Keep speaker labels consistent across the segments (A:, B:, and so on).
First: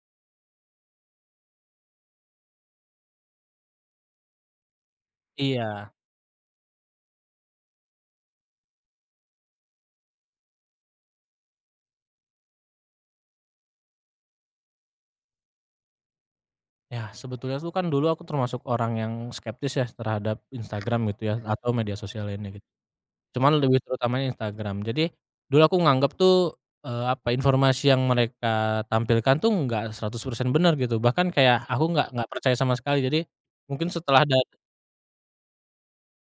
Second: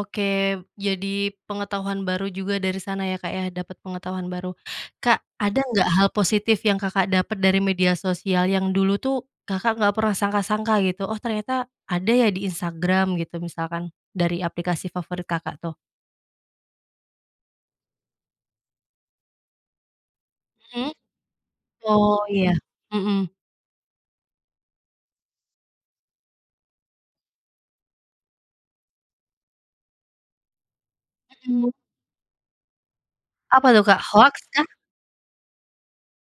A: Oke jadi pengetahuan baru juga dari sana ya, Kak, ya? Dapat pengetahuan baru, Kak, ada nggak
B: Iya.
A: hal positif yang Kakak dapat dari media sosial yang dulu itu Kakak nggak pernah sangka-sangka gitu oh ternyata ada ya di Instagram gitu misalkan dari aplikasi favorit Kakak tuh.
B: Ya sebetulnya tuh kan dulu aku termasuk orang yang skeptis ya terhadap
A: Mhm,
B: Instagram gitu ya atau media
A: oh
B: sosial lainnya
A: iya,
B: git
A: mhm.
B: cuman lebih terutamanya Instagram jadi, dulu aku nganggep tuh, eee, apa informasi yang mereka tampilkan tuh nggak 100% benar gitu bahkan kayak
A: Mhm.
B: aku gak gak percaya sama sekali jadi,
A: Apa itu,
B: mungkin
A: Kak,
B: setelah
A: hoaks
B: dat
A: kah?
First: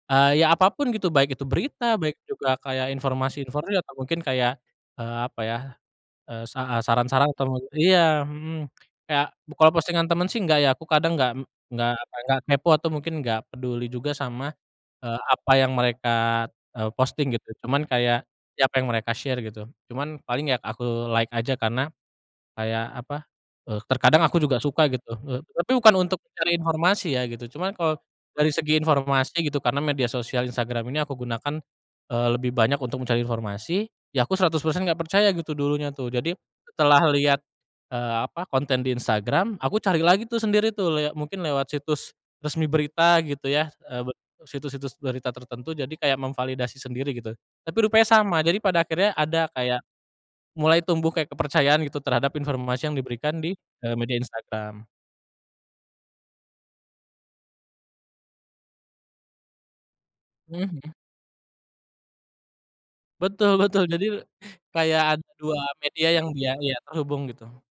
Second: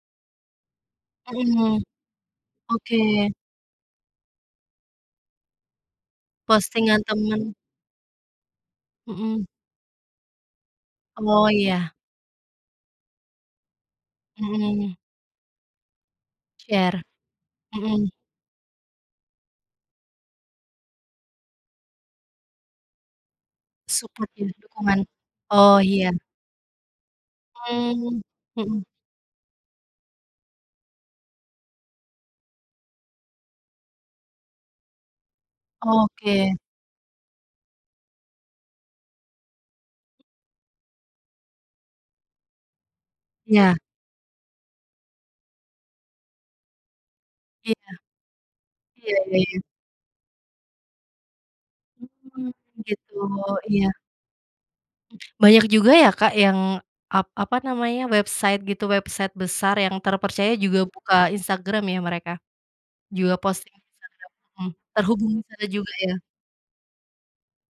B: Eee, ya apapun gitu baik itu
A: Mhm,
B: berita baik juga kayak
A: oke.
B: informasi-informasi atau mungkin kayak, eee, apa ya, eee, saha
A: Postingan
B: saran-saran atau
A: teman.
B: mne iya, mhm, ya
A: Mhm.
B: bu kalau postingan temen sih nggak ya aku kadang gak m
A: Oh
B: nggak
A: iya.
B: apa nggak kepo atau mungkin nggak peduli juga sama,
A: Mhm.
B: eee, apa yang mereka, eee,
A: Share,
B: posting gitu cuman
A: mhm.
B: kayak, ya apa yang mereka share gitu cuman paling ya aku like aja karena, kayak apa, eee, terkadang
A: Support
B: aku
A: jadi
B: juga suka
A: dukungan,
B: gitu, eee, tapi
A: oh
B: bukan
A: iya.
B: untuk mencari informasi ya gitu cuman kalau,
A: Mmm,
B: dari segi
A: mhm.
B: informasi gitu karena media sosial Instagram ini aku gunakan, eee, lebih banyak untuk mencari informasi, ya aku 100% nggak percaya gitu dulunya tuh jadi,
A: Oke.
B: setelah liat, eee, apa konten di Instagram aku cari lagi tuh sendiri tuh lia mungkin lewat situs, resmi berita gitu ya,
A: Iya.
B: eee, be situs-situs berita tertentu jadi kayak memvalidasi sendiri gitu,
A: Iya,
B: tapi rupanya sama jadi pada akhirnya
A: iya iya
B: ada
A: iya.
B: kayak, mulai tumbuh kayak kepercayaan gitu terhadap
A: Mmm,
B: informasi yang
A: gitu
B: diberikan di,
A: iya.
B: eee, media Instagram.
A: Banyak juga ya, Kak, yang ap apa namanya website gitu website besar yang terpercaya
B: Mhm
A: juga
B: mhm.
A: buka Instagram ya mereka. Juga
B: Betul
A: posting
B: betul jadi,
A: Instagram, mhm,
B: kayak ada
A: terhubung di
B: 2
A: sana juga
B: media
A: ya?
B: yang dia iya terhubung gitu.